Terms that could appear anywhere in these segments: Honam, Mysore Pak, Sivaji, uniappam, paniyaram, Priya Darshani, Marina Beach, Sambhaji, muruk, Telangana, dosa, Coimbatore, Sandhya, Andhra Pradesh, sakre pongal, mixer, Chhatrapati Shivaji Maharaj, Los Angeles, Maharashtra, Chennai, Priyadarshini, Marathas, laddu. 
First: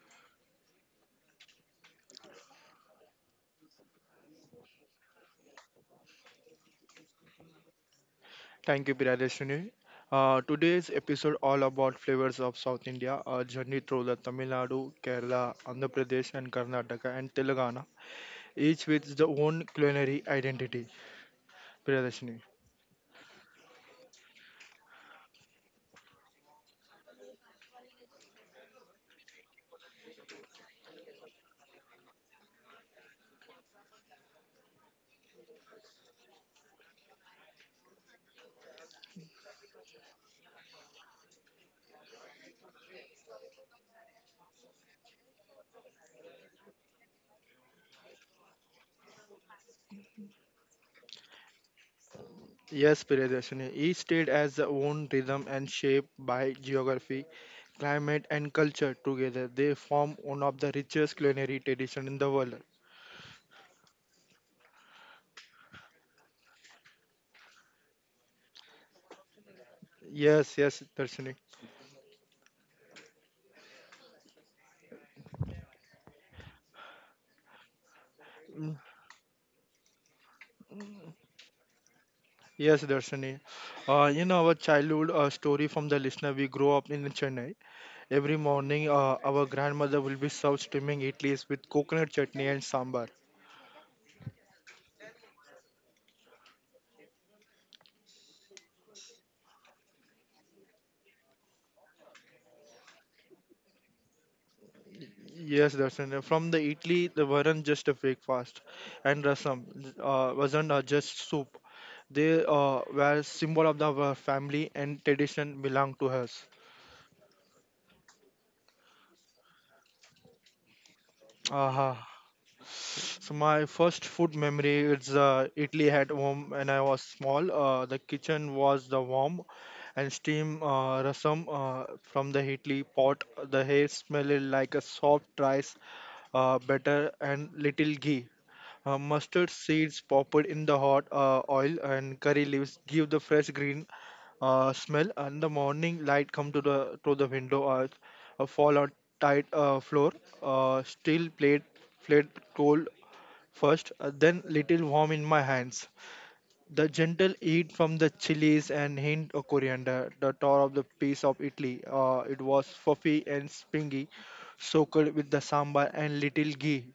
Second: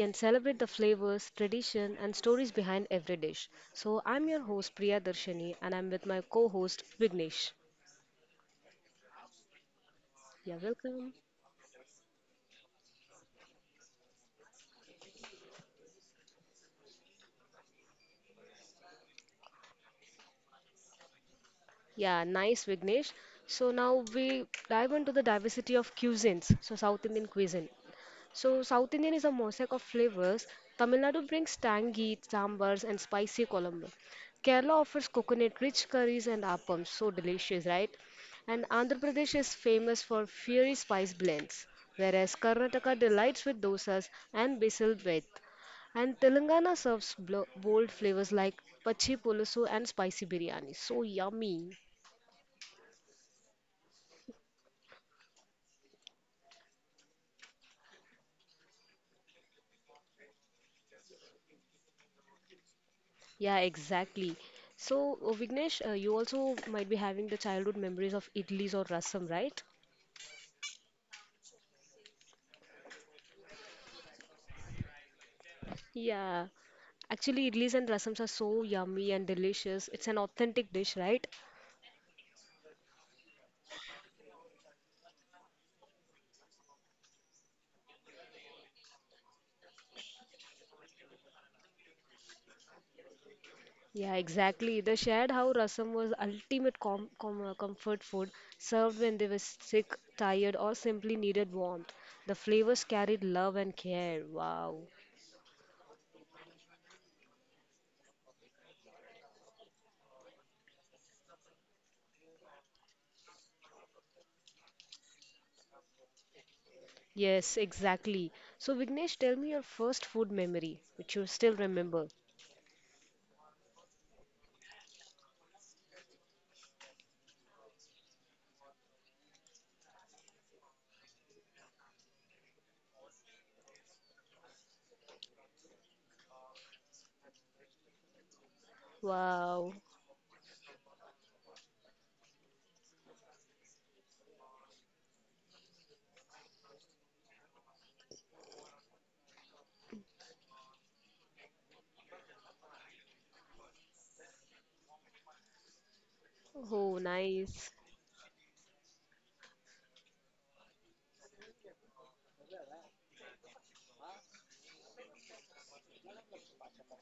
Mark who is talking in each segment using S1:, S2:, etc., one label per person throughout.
S1: can celebrate the flavors, tradition, and stories behind every dish. So, I'm your host Priya Darshani, and I'm with my co host Vignesh.
S2: Thank you, Piradeshwini. Uh,
S1: Yeah,
S2: today's
S1: welcome.
S2: episode all about flavors of South India, a journey through the Tamil Nadu, Kerala, Andhra Pradesh, and Karnataka and Telangana, each with its own culinary identity.
S1: Yeah,
S2: Piradeshwini.
S1: nice Vignesh. So, now we dive into the diversity of cuisines, so South Indian cuisine. So, South Indian is a mosaic of flavors. Tamil Nadu brings tangy sambars and spicy kolambu. Kerala offers coconut rich curries and appams, so delicious, right? And Andhra Pradesh is famous for fiery spice blends, whereas Karnataka delights with dosas and basil bread. And Telangana serves bold flavors like pachi pulusu and spicy biryani. So yummy.
S2: Yes, Piradeshwini. Each state has their own rhythm and shape by geography, climate, and culture. Together, they form one of the richest culinary tradition in the world.
S1: Yeah, exactly. So, Vignesh, you also might be having the childhood memories of idlis or rasam, right?
S2: Yes, yes, Darshini.
S1: Yeah. Actually, idlis and rasams are so
S2: Mm,
S1: yummy and delicious. It's an authentic dish, right?
S2: Yes, Darshini. In our childhood story from the listener, we grew up in Chennai. Every morning, our grandmother will be served steaming idlis with coconut chutney and sambar.
S1: Yeah, exactly. They shared how rasam was ultimate comfort food served when they were sick, tired, or simply needed warmth. The flavors carried love and care. Wow.
S2: Yes, Darshan. From the idli, they weren't just a breakfast, and rasam wasn't just soup. They were symbol of the, our family and tradition belonged to us.
S1: Yes, exactly. So, Vignesh, tell me your first food memory, which you still
S2: Aha.
S1: remember.
S2: So my first food memory is Italy at home when I was small. The kitchen was the warm and steam rasam from the Italy pot. The hair smelled like a soft rice butter and little ghee. Mustard
S1: Wow.
S2: seeds popped in the hot oil and curry leaves give the fresh green smell, and the morning light come to the window. A fall on tight floor, steel plate, plate cold first, then little warm in my hands. The
S1: Oh,
S2: gentle
S1: nice.
S2: heat from the chilies and hint of coriander, the tour of the piece of Italy. It was fluffy and springy, soaked with the sambar and little ghee,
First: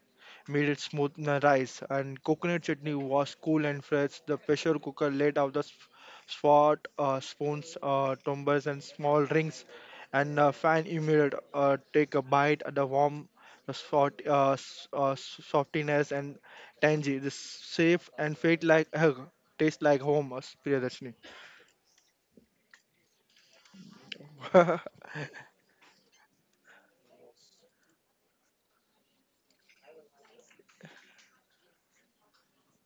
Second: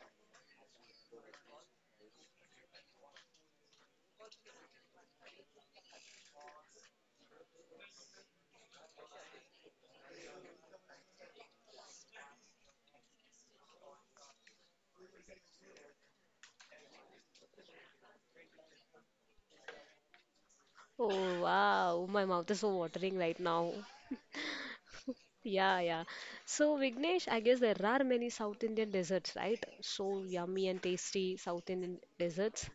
S2: made it smooth and rice. And coconut chutney was cool and fresh. The pressure cooker laid out the spoons, tumblers, and small rings, and fan immediate. Take a bite at the warm. The softiness and tangy, this safe and felt like hug. Tastes like home, Priyadarshini.
S1: Oh, wow. My mouth is so watering right now. Yeah, yeah. So, Vignesh, I guess there are many South Indian desserts, right? So yummy and tasty South Indian desserts.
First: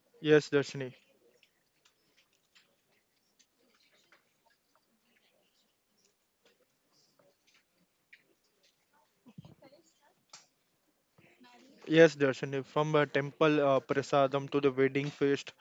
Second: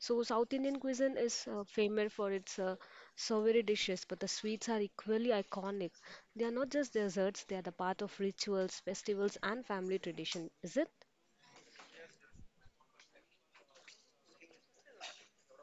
S1: So,
S2: Yes,
S1: South Indian
S2: Darshini.
S1: cuisine is famous for its savory dishes, but the sweets are equally iconic. They are not just desserts, they are the part of rituals, festivals, and family tradition, is it?
S2: Yes, Darshini. From a temple prasadam to the wedding feast,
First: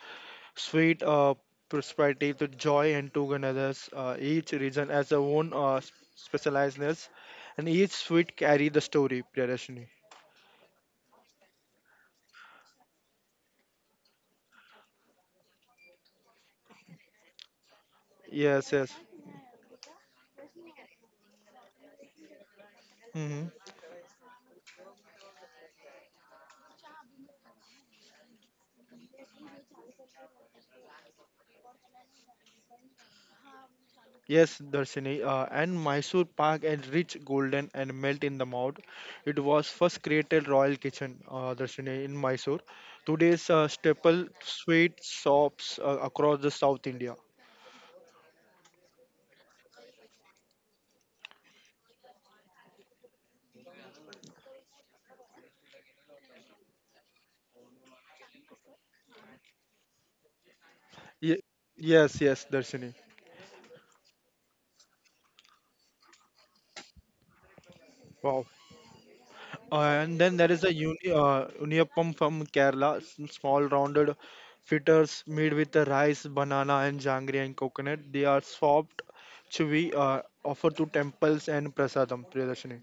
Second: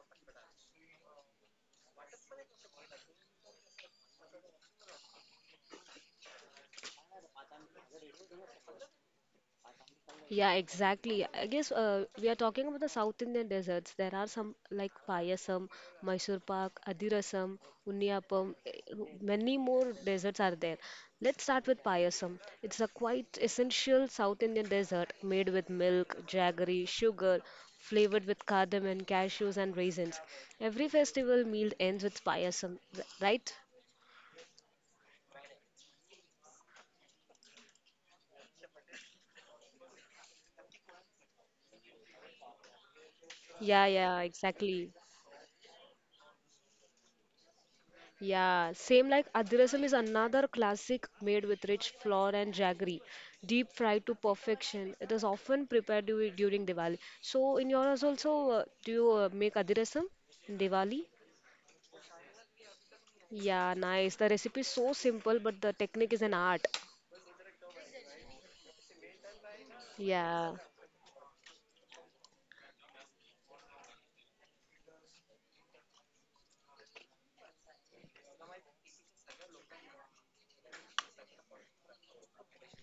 S2: sweet prosperity to joy and togetherness. Each region has their own specializedness, and each sweet carry the story, Priyadarshini.
S1: Yeah, exactly. I guess we are talking about the South Indian desserts. There are some like payasam, Mysore pak, adirasam, unniyappam.
S2: Yes, yes.
S1: Many more desserts are there. Let's start with payasam. It's a quite
S2: Mm-hmm.
S1: essential South Indian dessert made with milk, jaggery, sugar, flavored with cardamom, cashews, and raisins. Every festival meal ends with payasam, right?
S2: Yes, Darshini, and Mysore Pak and rich golden and melt in the mouth. It was first created royal kitchen, Darshini, in Mysore. Today's
S1: Yeah, yeah,
S2: staple
S1: exactly.
S2: sweet shops across the South India.
S1: Yeah, same like Adhirasam is another classic made with rich flour and jaggery, deep fried to perfection. It is often prepared during Diwali. So in yours also, do you make Adhirasam in Diwali?
S2: Ye- yes, yes, Darshini.
S1: Yeah, nice. The recipe is so simple, but the technique is an art.
S2: Wow. And then
S1: Yeah.
S2: there is a uniappam from Kerala, small rounded fritters made with the rice, banana, and janggery and coconut. They are soft, chewy, offered to temples and prasadam, Priyadarshini.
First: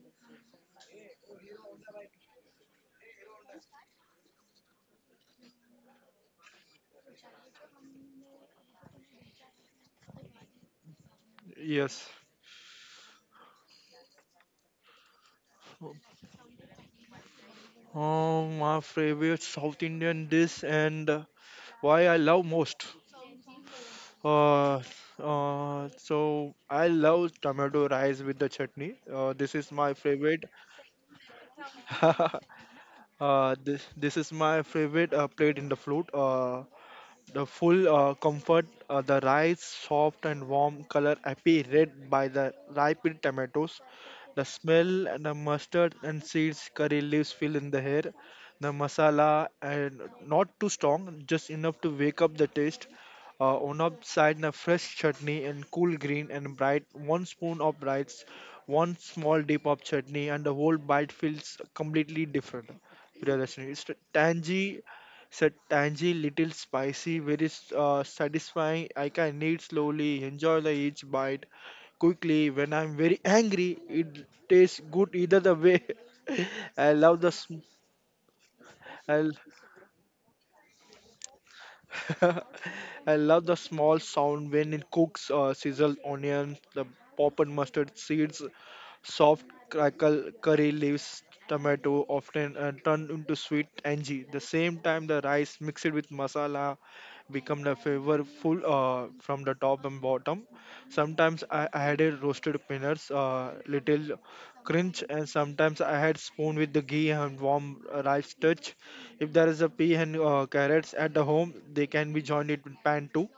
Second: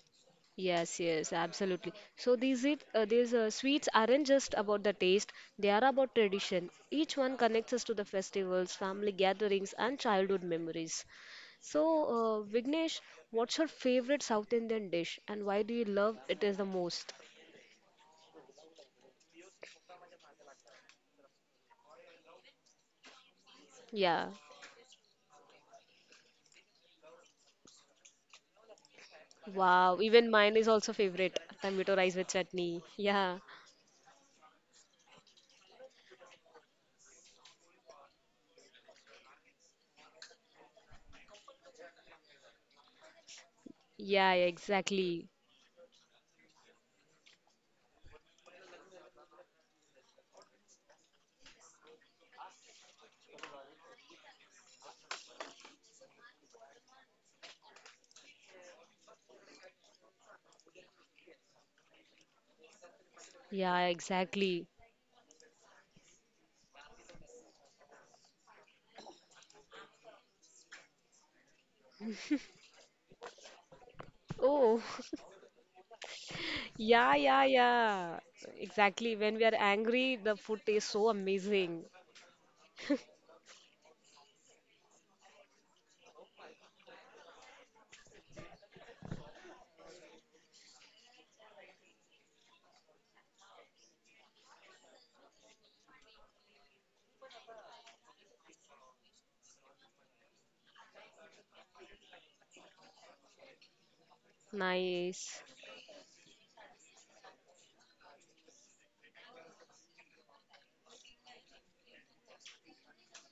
S1: Yes, yes, absolutely. So these sweets aren't just about the taste; they are about tradition. Each one connects us to the festivals, family gatherings, and childhood memories. So,
S2: Yes.
S1: Vignesh, what's your favorite South Indian dish, and why do you love it is the most?
S2: My favorite South Indian dish and why I love most.
S1: Yeah.
S2: Uh, so I love tomato rice with the chutney. This is my
S1: Wow. Even
S2: favorite.
S1: mine is also favorite. Tomato rice with
S2: uh,
S1: chutney. Yeah.
S2: this is my favorite plate in the fruit. The full comfort, the rice, soft and warm color, happy red by the ripened tomatoes.
S1: Yeah.
S2: The smell and
S1: Exactly.
S2: the mustard and seeds, curry leaves fill in the air. The masala and not too strong, just enough to wake up the taste. On up side, the fresh chutney and cool green and bright. One spoon of rice, one small dip of chutney, and the whole bite feels completely different. Priyadashini. It's
S1: Yeah. Exactly.
S2: tangy so tangy, little spicy, very satisfying. I can eat slowly, enjoy the each bite quickly. When I'm very angry, it tastes
S1: Oh.
S2: good either the way. I
S1: Yeah,
S2: love the
S1: yeah,
S2: sm-
S1: yeah. Exactly.
S2: I,
S1: When we are angry, the food tastes so amazing.
S2: I love the small sound when it cooks, sizzle onion, the pop and mustard seeds, soft crackle curry leaves, tomato often turned into sweet tangy. The same time the rice mixed with masala become the flavorful from the top and bottom. Sometimes I added roasted peanuts, little crunch, and
S1: Nice.
S2: sometimes I had spoon with the ghee and warm rice touch. If there is a pea and carrots at the home, they can be joined it with pan too.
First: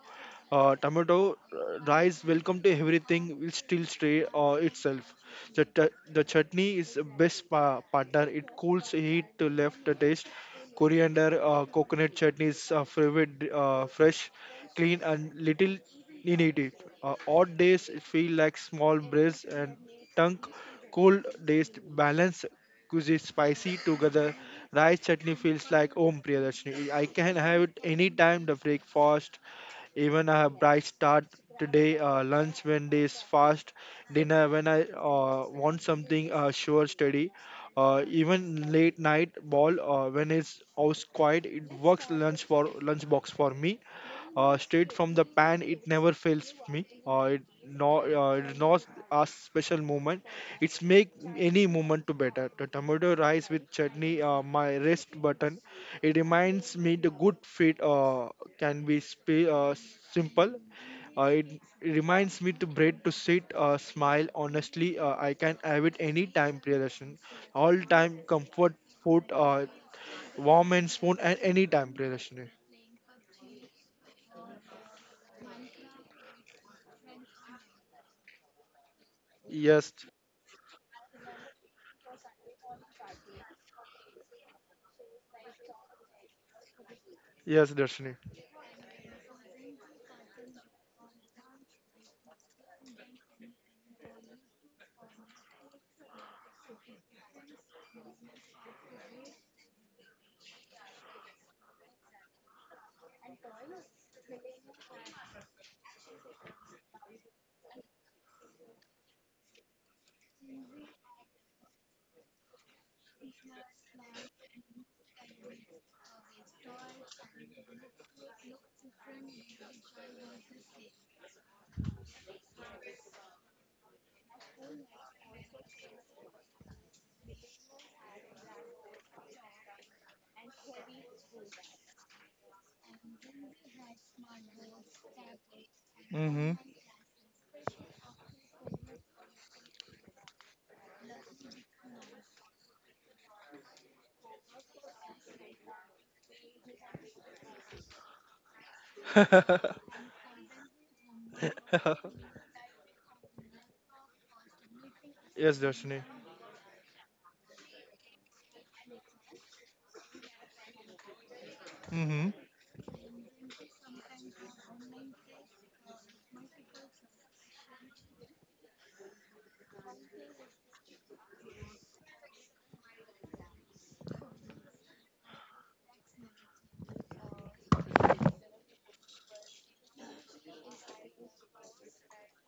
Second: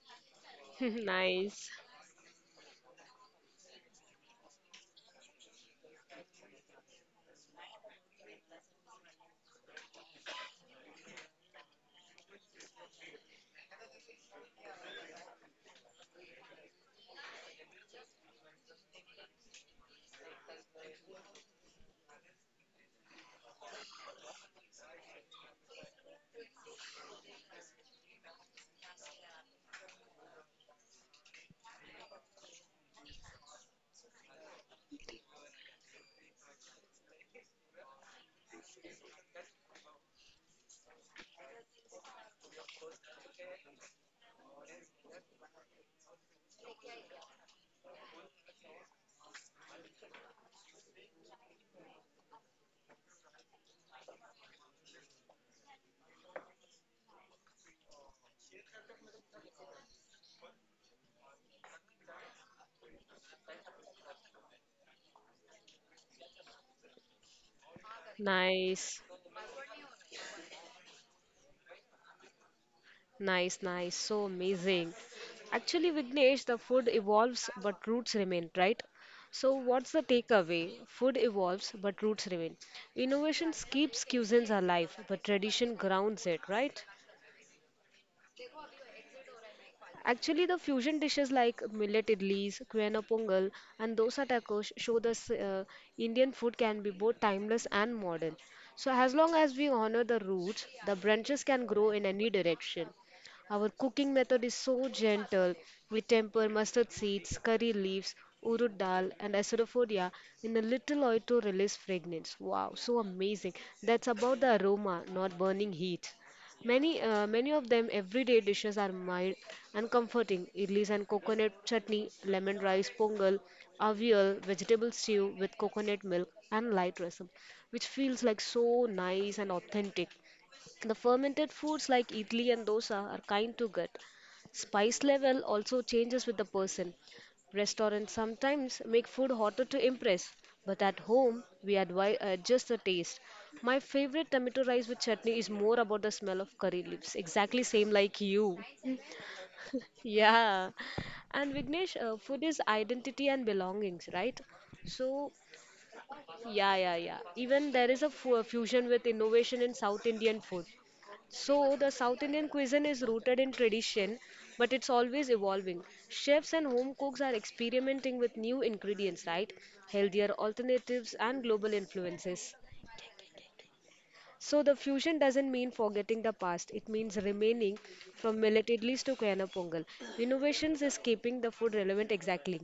S2: Uh, tomato,
S1: Nice.
S2: uh, rice, welcome to everything will still stay itself. The chutney is the best partner. It cools heat to left the taste. Coriander, coconut chutney is favorite, fresh, clean and little needed. Odd days feel like small breeze and tongue cold days balance cuisine spicy together. Rice chutney feels like home, Priyadashini. I can have it anytime the breakfast, even a bright start today, lunch when there's fast, dinner when I want something sure steady. Even late night ball when it's house quiet, it works lunch for lunch box for me straight from the pan. It never fails me. It's not a special moment. It's make any moment to better. The tomato rice with chutney, my rest button. It reminds me the good fit can be simple. Uh, it, it reminds me to bread to sit, smile. Honestly, I can have it any time, Priyadarshan. All time comfort
S1: Nice.
S2: food, warm and spoon, and any time, Priyadarshan.
S1: Nice, nice. So amazing. Actually, Vignesh, the food evolves but roots remain, right? So, what's
S2: Yes,
S1: the takeaway? Food evolves but roots remain. Innovations keeps cuisines alive, but tradition grounds it, right?
S2: Yes, Darshini.
S1: Actually, the fusion dishes like millet idlis, quena pongal, and dosa tacos show the Indian food can be both timeless and modern. So, as long as we honor the roots, the branches can grow in any direction. Our cooking method is so gentle. We temper mustard seeds, curry leaves, urud dal, and asafoetida in a little oil to release fragrance. Wow, so amazing! That's about the aroma, not burning heat. Many of them everyday dishes are mild and comforting. Idlis and coconut chutney, lemon rice pongal, avial, vegetable stew with coconut milk and light rasam, which feels like so nice and authentic. The fermented foods like idli and dosa are kind to gut. Spice level also changes with the
S2: Mm-hmm.
S1: person. Restaurants sometimes make food hotter to impress, but at home we adjust the taste. My favorite tomato rice with chutney is more about the smell of curry leaves. Exactly same like you. Yeah. And Vignesh, food is identity and belongings, right? So,
S2: Yes, Darshini.
S1: yeah, yeah, yeah. Even there is a fusion with innovation in South Indian food. So, the South
S2: Mm-hmm.
S1: Indian cuisine is rooted in tradition, but it's always evolving. Chefs and home cooks are experimenting with new ingredients, right? Healthier alternatives and global influences. So, the fusion doesn't mean forgetting the past, it means remaining from millet idlis to Koyana pongal. Innovations is keeping the food relevant exactly.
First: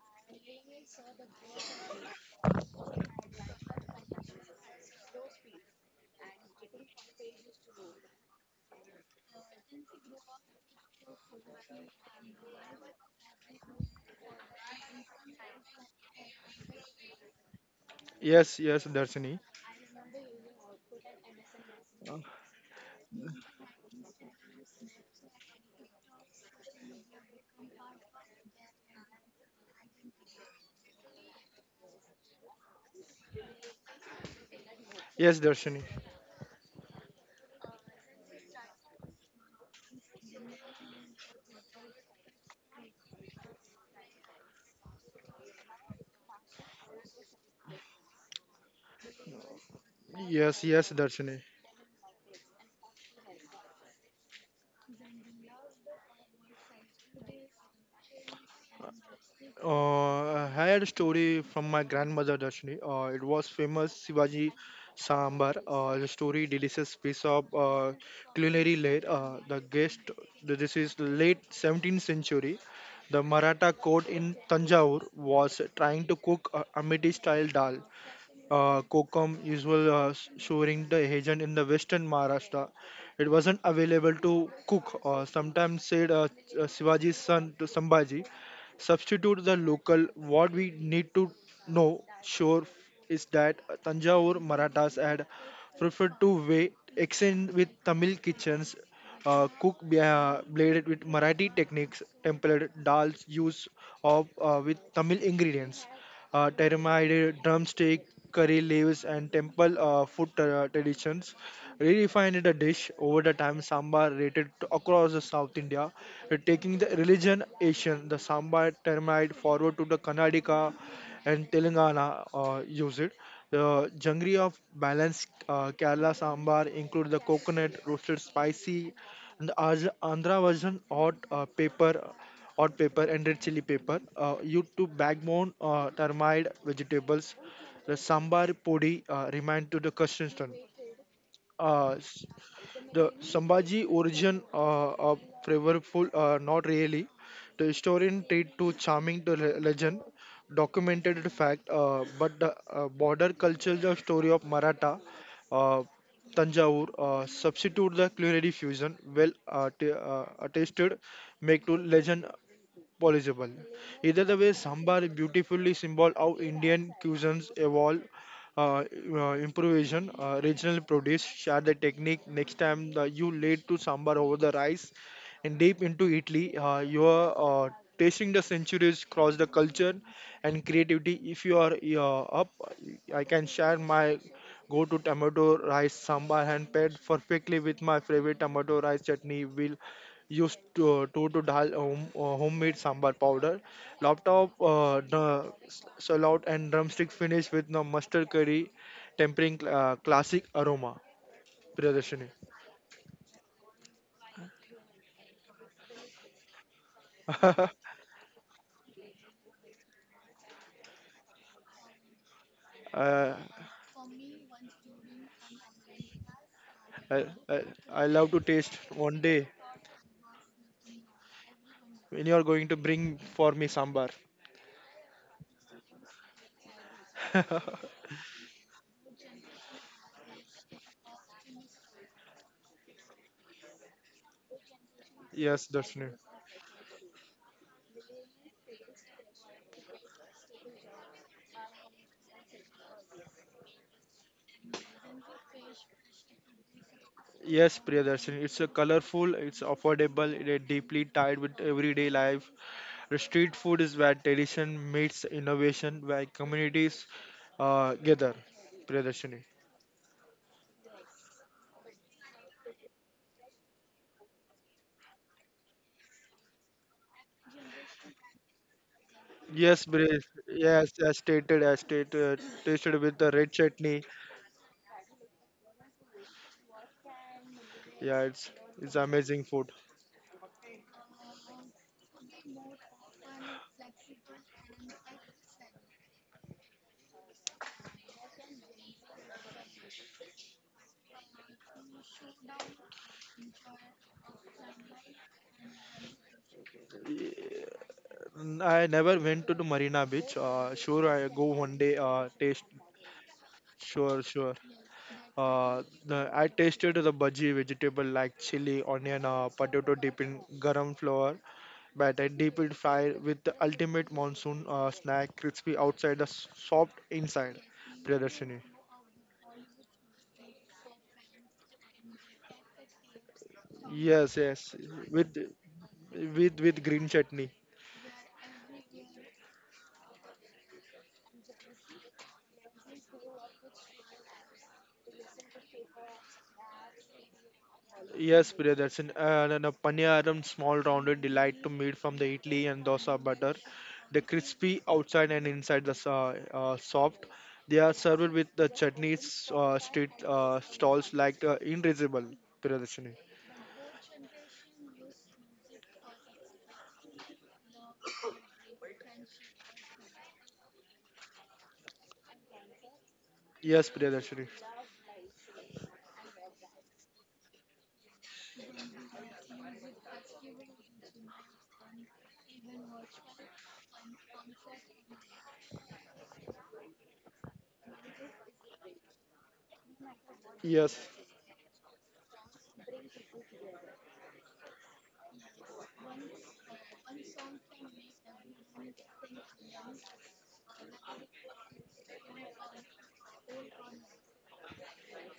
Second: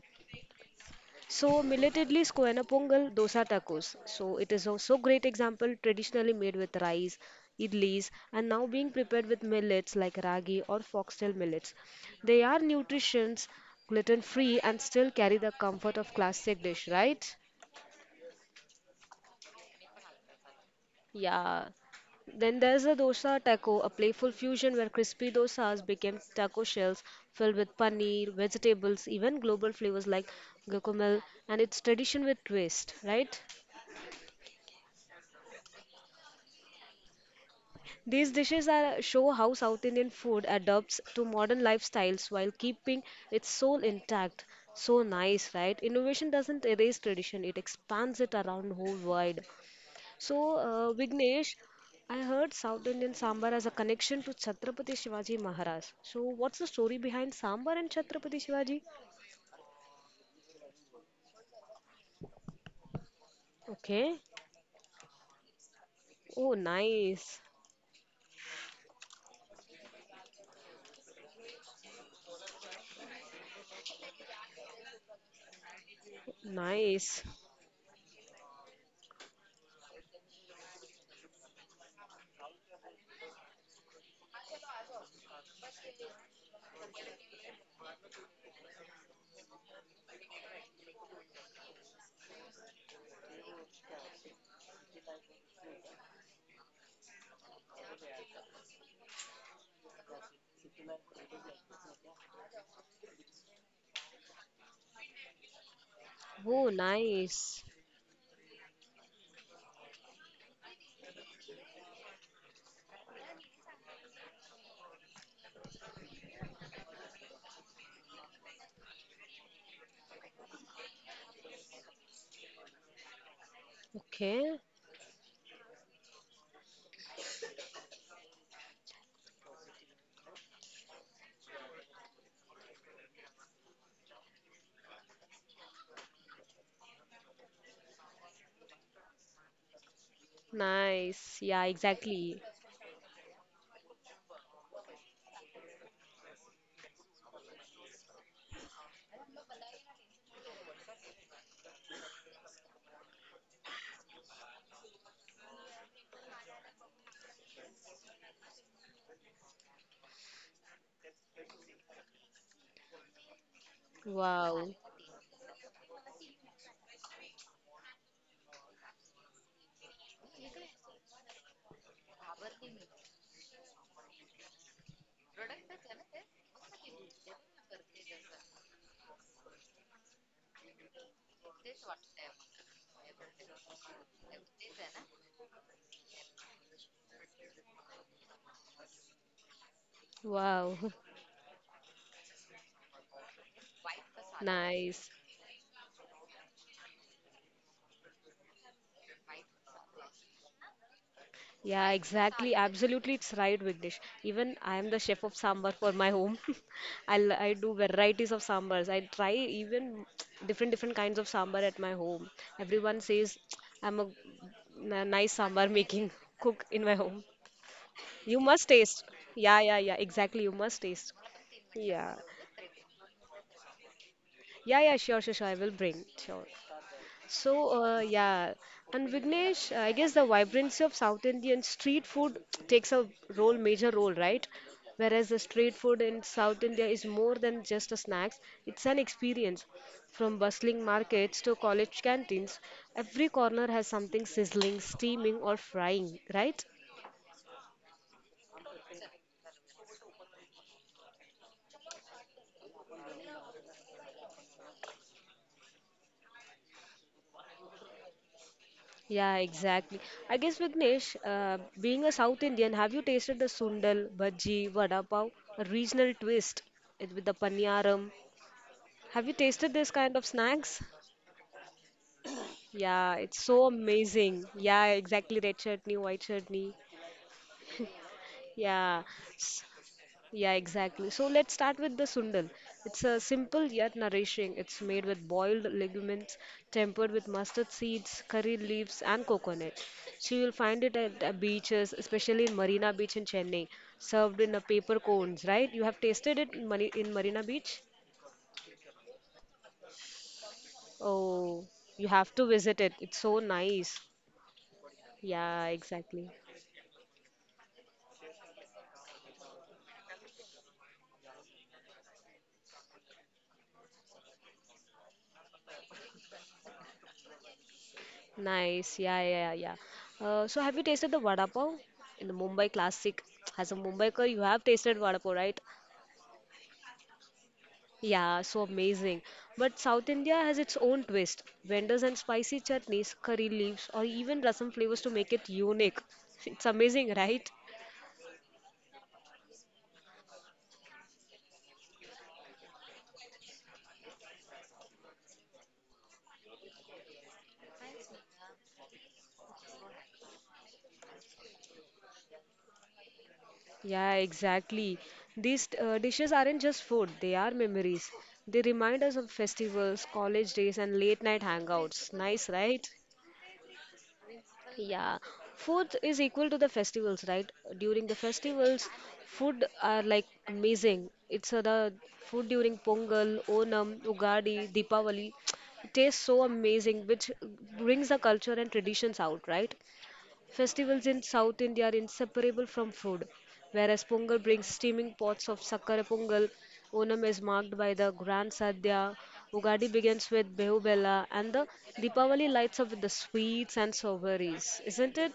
S1: So millet idli is koena pongal, dosa tacos. So it is also great example traditionally made with rice, idlis, and now being prepared with millets like ragi or foxtail millets. They are nutritions, gluten free, and still carry the comfort of classic dish, right?
S2: Yes, yes, Darshini.
S1: Yeah, then there's the dosa taco, a playful fusion where crispy dosas became taco shells filled with paneer, vegetables, even global flavors like guacamole, and it's tradition with twist, right?
S2: Yes, Darshini.
S1: These dishes are, show how South Indian food adapts to modern lifestyles while keeping its soul intact. So nice, right? Innovation doesn't erase tradition, it expands it around whole world. So,
S2: Yes, yes, Darshini.
S1: Vignesh, I heard South Indian sambar has a connection to Chhatrapati Shivaji Maharaj. So, what's the story behind sambar and Chhatrapati Shivaji?
S2: I had a story from my grandmother Darshini. It was famous
S1: Okay.
S2: Sivaji sambar. The story
S1: Oh,
S2: delicious piece
S1: nice.
S2: of culinary late. The guest. This is late 17th century. The Maratha court in Tanjore was trying to cook a Amity
S1: Nice.
S2: style dal. Kokum usual sourine the agent in the western Maharashtra. It wasn't available to cook or sometimes said Shivaji's son to Sambhaji. Substitute the local. What we need to know sure is that Tanjavur Marathas had preferred to wait exchange with Tamil kitchens. Cook bladed with Marathi techniques, templated dals used of with Tamil ingredients
S1: Oh,
S2: tamarind,
S1: nice.
S2: drumstick, curry leaves, and temple food traditions. Redefined the dish over the time, sambar rated to across the South India, taking the religion Asian, the sambar tamarind forward to the Karnataka and Telangana use it. The jangri of
S1: Okay.
S2: balanced Kerala sambar include the coconut, roasted spicy, and the Andhra version hot pepper and red chili pepper. You to backbone termite vegetables. The sambar podi remind to the Christensen.
S1: Nice. Yeah,
S2: Uh, s-
S1: exactly.
S2: the Sambhaji origin of flavorful, not really. The historian treat to charming the legend, documented the fact, but the border culture, the story of Maratha, uh, Tanjavur, substitute the culinary fusion, well attested, make to legend possible. Either the way,
S1: Wow.
S2: sambar beautifully symbol how Indian cuisines evolve, uh, improvisation, regional produce, share the technique. Next time the, you laid to sambar over the rice and deep into Italy, you are uh, tasting the centuries cross the culture and creativity. If you are up, I can share my go to tomato rice sambar hand paired perfectly with my favorite tomato rice chutney. Will used
S1: Wow,
S2: to, to, to dal home, homemade sambar powder, laptop uh,
S1: nice.
S2: the s- salad and drumstick finish with the mustard curry, tempering classic aroma.
S1: Yeah,
S2: Priyadarshini.
S1: exactly. Absolutely, it's right, Vignesh. Even I am the chef of sambar for my home.
S2: uh,
S1: I do varieties of sambars. I try even different different kinds of sambar at my home. Everyone
S2: I,
S1: says I'm a, a nice sambar making cook in my
S2: I,
S1: home.
S2: I love to
S1: You
S2: taste
S1: must taste.
S2: one day
S1: Yeah, yeah, yeah. Exactly, you must taste.
S2: when
S1: Yeah,
S2: you are going to bring for me sambar.
S1: yeah, yeah. Sure, sure, sure. I will bring. Sure. So, yeah. And Vignesh, I guess the vibrancy of South Indian street food takes a role, major role, right? Whereas the
S2: Yes,
S1: street food
S2: Darshini.
S1: in South India is more than just a snacks, it's an experience. From bustling markets to college canteens, every corner has something sizzling, steaming, or frying, right?
S2: Yes, Priyadarshini. It's a colorful, it's affordable, it is deeply tied with everyday life. The street food is where tradition meets innovation, where communities gather. Priyadashini.
S1: Yeah, exactly. I guess Vignesh, being a South Indian, have you tasted the sundal, bhaji, vada pav, a regional twist with the paniyaram. Have you
S2: Yes,
S1: tasted this
S2: Briz.
S1: kind of
S2: Yes,
S1: snacks?
S2: as stated, tasted with the
S1: Yeah,
S2: red
S1: it's so
S2: chutney.
S1: amazing. Yeah, exactly. Red chutney, white chutney.
S2: Yeah, it's
S1: Yeah,
S2: amazing food.
S1: s- yeah, exactly. So let's start with the sundal. It's a simple yet nourishing. It's made with boiled legumes, tempered with mustard seeds, curry leaves, and coconut. So you'll find it at beaches, especially in Marina Beach in Chennai, served in a paper cones, right? You have tasted it in, in Marina Beach?
S2: Mm, I never went to the Marina Beach. Sure, I go one
S1: Oh,
S2: day.
S1: you have to
S2: Taste.
S1: visit it. It's so nice.
S2: Sure, sure.
S1: Yeah,
S2: Uh, the,
S1: exactly.
S2: I tasted the bhaji vegetable like chili, onion, potato dip in garam flour, but I deep it fry with the ultimate monsoon snack, crispy outside, the soft inside. Priyadarshini.
S1: Nice. Yeah, yeah, yeah. Yeah. So have you tasted the vada pav in the Mumbai classic? As a
S2: Yes,
S1: Mumbaikar, you
S2: yes,
S1: have tasted
S2: with
S1: vada pav, right?
S2: with green chutney.
S1: Yeah, so amazing. But South India has its own twist. Vendors and spicy chutneys, curry leaves, or even rasam flavors to make it unique. It's amazing, right?
S2: Yes, Priyadarshini. And a paniyaram, small rounded delight to meat from the idli and dosa butter. The crispy outside and inside the soft. They are served with the chutneys, street stalls like Invisible, Priyadarshini.
S1: Yeah, exactly. These dishes aren't just food, they are memories. They remind us of festivals, college days, and late night hangouts. Nice, right?
S2: Yes, Priyadarshini.
S1: Yeah, food is equal to the festivals, right? During the festivals, food are like amazing. It's the food during Pongal, Onam, Ugadi, Deepavali. It tastes so amazing, which brings the culture and traditions out, right?
S2: Yes.
S1: Festivals in South India are inseparable from food. Whereas Pongal brings steaming pots of Sakkara Pongal, Onam is marked by the Grand Sadhya, Ugadi begins with Behu Bella, and the Deepavali lights up with the sweets and souvenirs, isn't it?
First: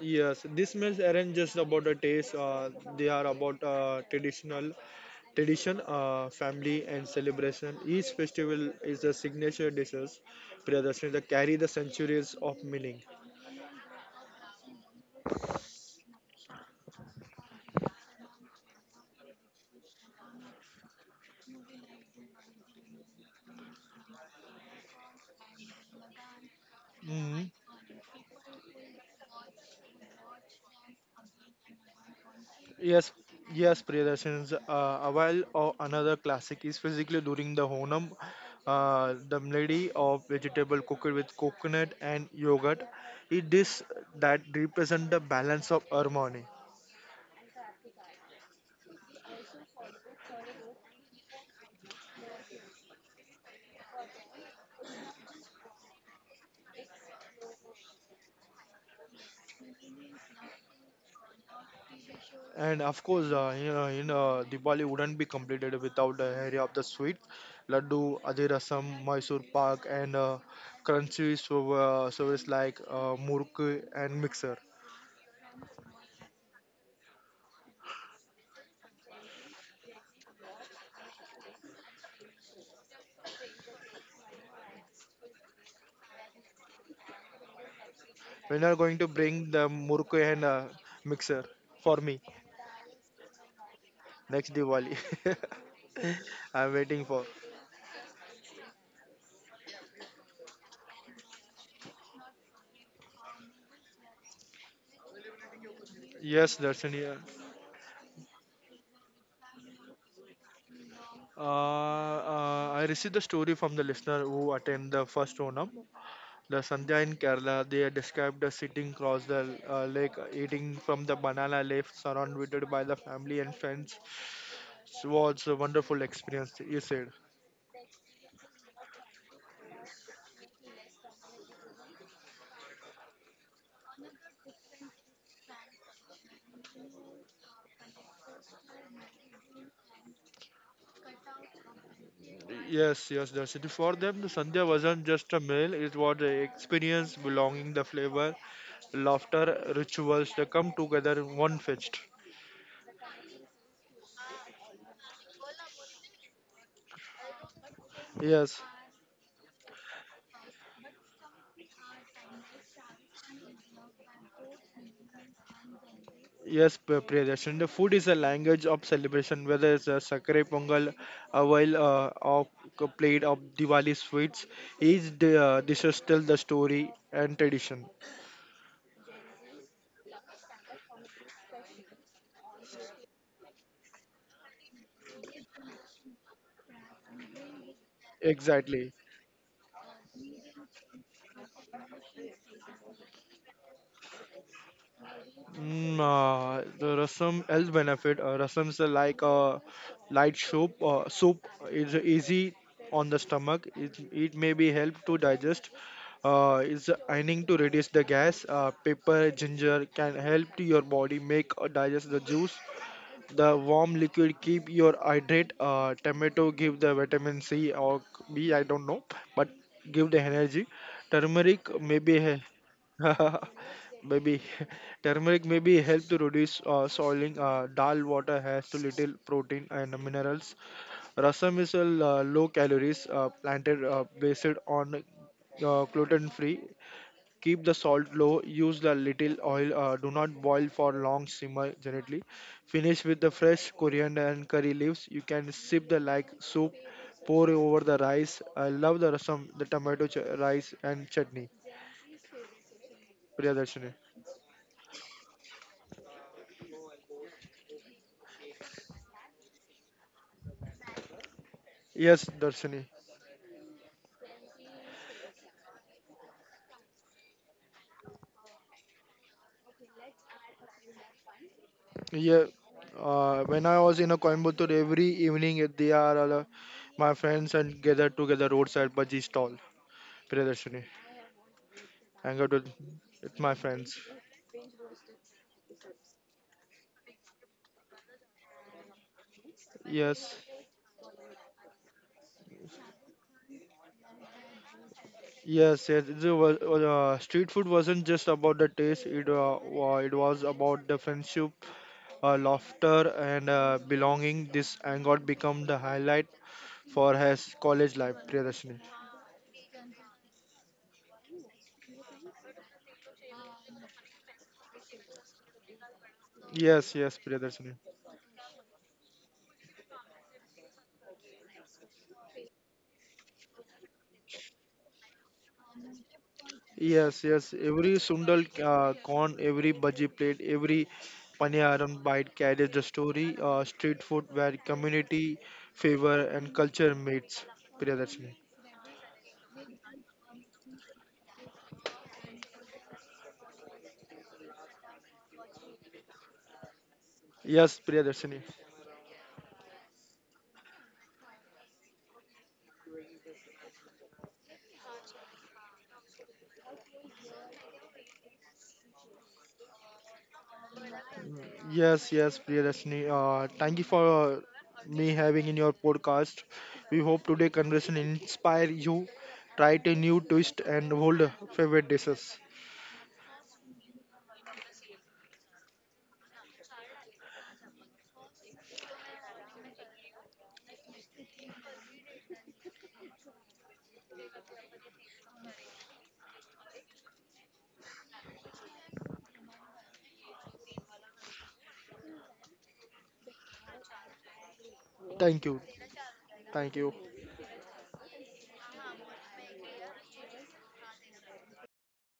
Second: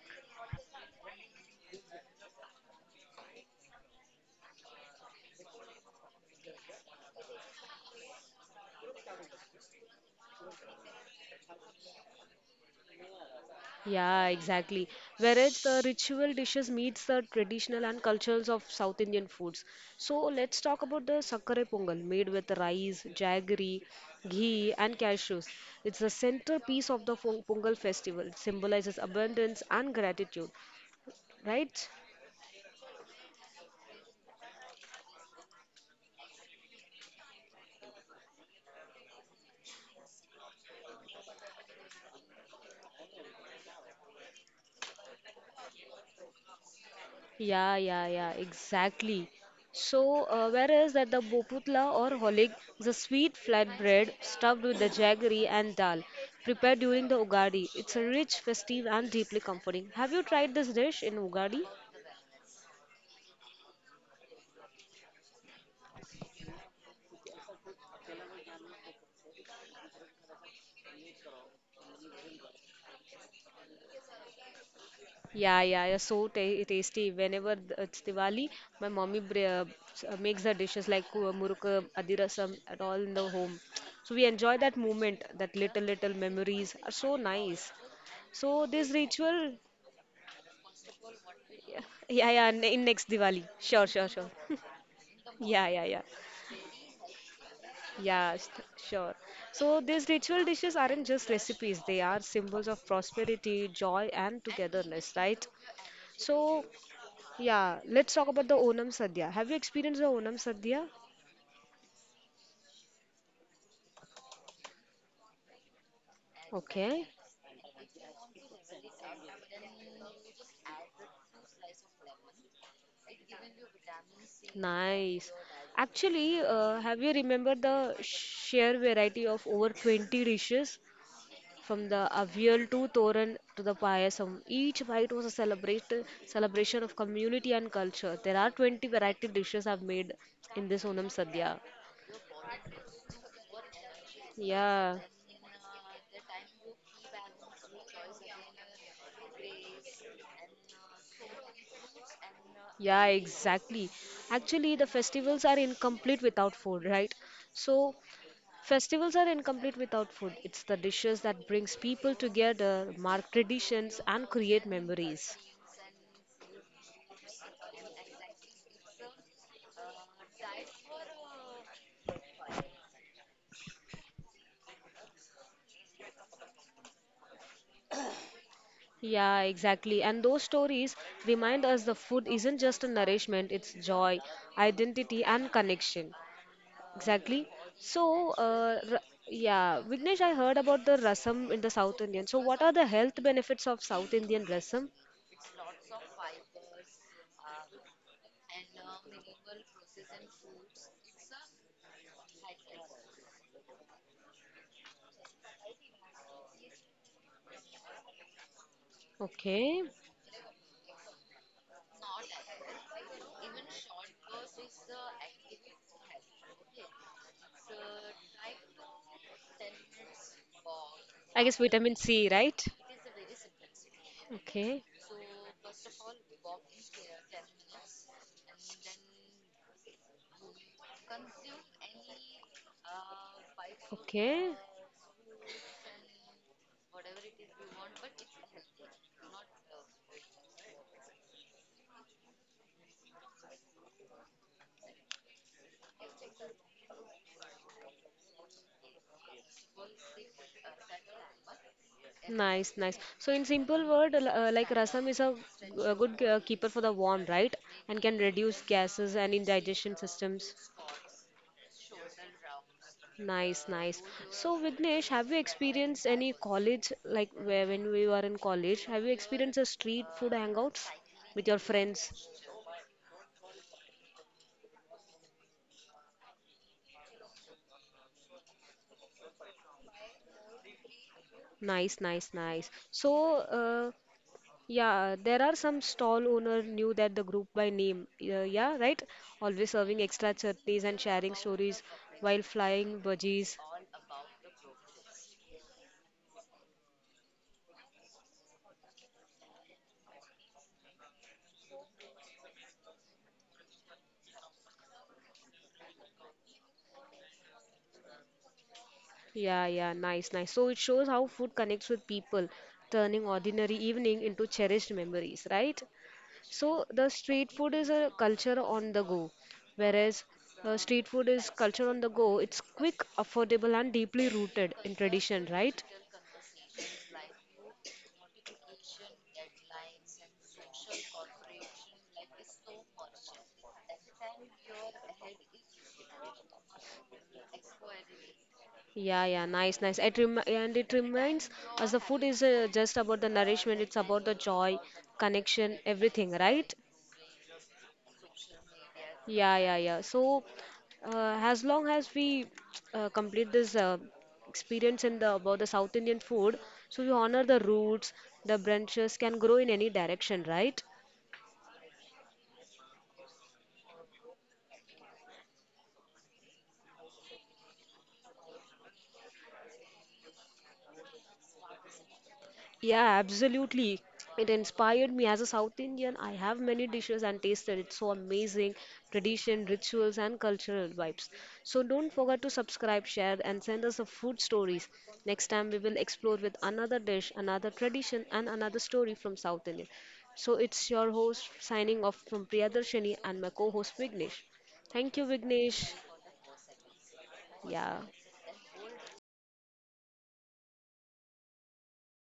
S2: Yes, these meals aren't just about the taste. They are about tradition, family, and celebration. Each festival is a signature dishes, Priyadarshan, that carry the centuries of meaning.
S1: Yeah, exactly. Whereas the ritual dishes meets the traditional and cultures of South Indian foods. So let's talk about the sakkare pongal made with rice, jaggery, ghee, and cashews. It's the centerpiece of the
S2: Mhm.
S1: pongal festival. It symbolizes abundance and gratitude, right?
S2: Yes, yes, Priyadarshan. A while or another classic is basically during the Honam, the melody of vegetable cooked with coconut and yogurt. It is that represent the balance of harmony.
S1: Yeah, yeah, yeah, exactly. So, whereas that the boputla or holig is a sweet flatbread stuffed with the jaggery and dal, prepared during the Ugadi. It's a rich, festive, and deeply comforting. Have you tried this dish in Ugadi?
S2: And of course, Diwali wouldn't be completed without the area of the sweet laddu, adirasam, Mysore pak, and crunchy so, service like muruk and mixer.
S1: Yeah, yeah, yeah, so ta tasty. Whenever it's Diwali, my mommy makes the dishes like murukku, adirasam, and all in the home. So we enjoy that moment, that little little memories are so nice. So
S2: When are
S1: this
S2: going to
S1: ritual.
S2: bring the muruk and mixer
S1: Yeah,
S2: for me
S1: yeah, yeah, in next Diwali. Sure, sure, sure.
S2: next Diwali?
S1: Yeah, yeah, yeah.
S2: I'm waiting for.
S1: Yeah, s- sure. So these ritual dishes aren't just recipes, they are symbols of prosperity, joy, and togetherness, right?
S2: Yes,
S1: So,
S2: Darshani.
S1: yeah, let's talk about the Onam Sadhya. Have you experienced the Onam Sadhya?
S2: I received the story from the listener who attended the first Onam. The Sandhya
S1: Okay,
S2: in Kerala, they are described as sitting across the lake, eating from the banana leaf, surrounded by the family and friends. It
S1: nice.
S2: was a wonderful
S1: Actually,
S2: experience, he
S1: have
S2: said.
S1: you remembered the sheer variety of over 20 dishes. From the Avial to Toran to the Payasam, each bite was a celebration of community and culture. There are 20 variety dishes I've made in this Onam Sadhya.
S2: Yes, yes, that's it. For them, the Sandhya
S1: Yeah,
S2: wasn't just a meal, it was an experience belonging the flavor, laughter, rituals, they come together in one fest.
S1: yeah, exactly. Actually, the festivals are incomplete without food, right? So,
S2: Yes.
S1: festivals are incomplete without food. It's the dishes that brings people together, mark traditions, and create memories.
S2: Yes, Priyadarshan. The food is a language of celebration, whether it's a sakre pongal, a while of a plate of Diwali sweets. Each dishes tell the story and tradition.
S1: Yeah, exactly. And those stories remind us the food isn't just a nourishment, it's joy, identity, and connection. Exactly. So,
S2: Exactly.
S1: yeah, Vignesh, I heard about the rasam in the South Indian. So, what are the health benefits of South Indian rasam?
S2: The rasam health benefit. Rasam is like a light soup. Soup is easy on the stomach. It may be help to digest. Is aiming to reduce the gas. Pepper, ginger
S1: Okay.
S2: can help to your body make or digest the juice. The warm liquid keep your hydrate. Tomato give the vitamin C or B, I don't know, but give the energy.
S1: I guess
S2: Turmeric
S1: vitamin C, right?
S2: maybe
S1: Okay.
S2: turmeric maybe help to reduce soiling. Dal water has too little protein and minerals. Rasam is a low calories planted based
S1: Okay.
S2: on gluten free. Keep the salt low, use the little oil, do not boil for long, simmer gently. Finish with the fresh coriander and curry leaves. You can sip the like soup, pour over the rice. I love the rasam, the tomato rice and chutney.
S1: Nice, nice. So, in
S2: Priya
S1: simple
S2: Darshini.
S1: word, like rasam is a, a good keeper for the warm, right? And can reduce gases and indigestion systems.
S2: Yes, Darshini.
S1: Nice, nice. So, Vignesh, have you experienced any college, like where when we were in college, have you experienced a street food hangouts with your friends?
S2: Yeah. When I was in a Coimbatore, every evening at the hour, all, my friends and gather together roadside bhaji stall. Priya Darshini.
S1: Nice, nice,
S2: Hang out
S1: nice. So,
S2: with my friends.
S1: yeah, there are some stall owner knew that the group by name. Yeah, yeah, right? Always serving extra
S2: Yes.
S1: chutneys and sharing stories while flying budgies.
S2: Yes, yes. The was, street food wasn't just about the taste. It was about the friendship, laughter, and belonging. This anger become the highlight for his college life, Priyadarshini.
S1: Yeah, yeah, nice, nice. So it shows how food connects with people, turning ordinary evening into cherished memories, right? So
S2: Yes,
S1: the
S2: yes,
S1: street food
S2: Priyadarshini.
S1: is a culture on the go, whereas street food is culture on the go. It's quick, affordable, and deeply rooted in tradition, right?
S2: Yes, yes. Every sundal corn, every bhaji plate, every paniyaram bite carries the story. Street food where community, favor, and culture meets, Priyadarshini.
S1: Yeah, yeah, nice, nice. It rem and it reminds us the food is just about the nourishment, it's about the joy, connection, everything, right?
S2: Yes, Priyadarshini.
S1: Yeah, yeah, yeah. So, as long as we complete this experience in the about the South Indian food, so you honor the roots, the branches can grow in any direction, right?
S2: Yes, yes, Priyadashni. Thank you for uh, me having in your podcast. We hope today conversation inspire you, try a new twist and old favorite dishes.
S1: Yeah, absolutely. It inspired me as a South Indian. I have many dishes and tasted. It's so amazing. Tradition, rituals, and cultural vibes. So don't forget to subscribe, share, and send us the food stories. Next time we will explore with another dish, another tradition, and another story from South India. So it's your host signing off from Priyadarshini and my co-host Vignesh. Thank you,
S2: Thank you,
S1: Vignesh.
S2: thank you.
S1: Yeah.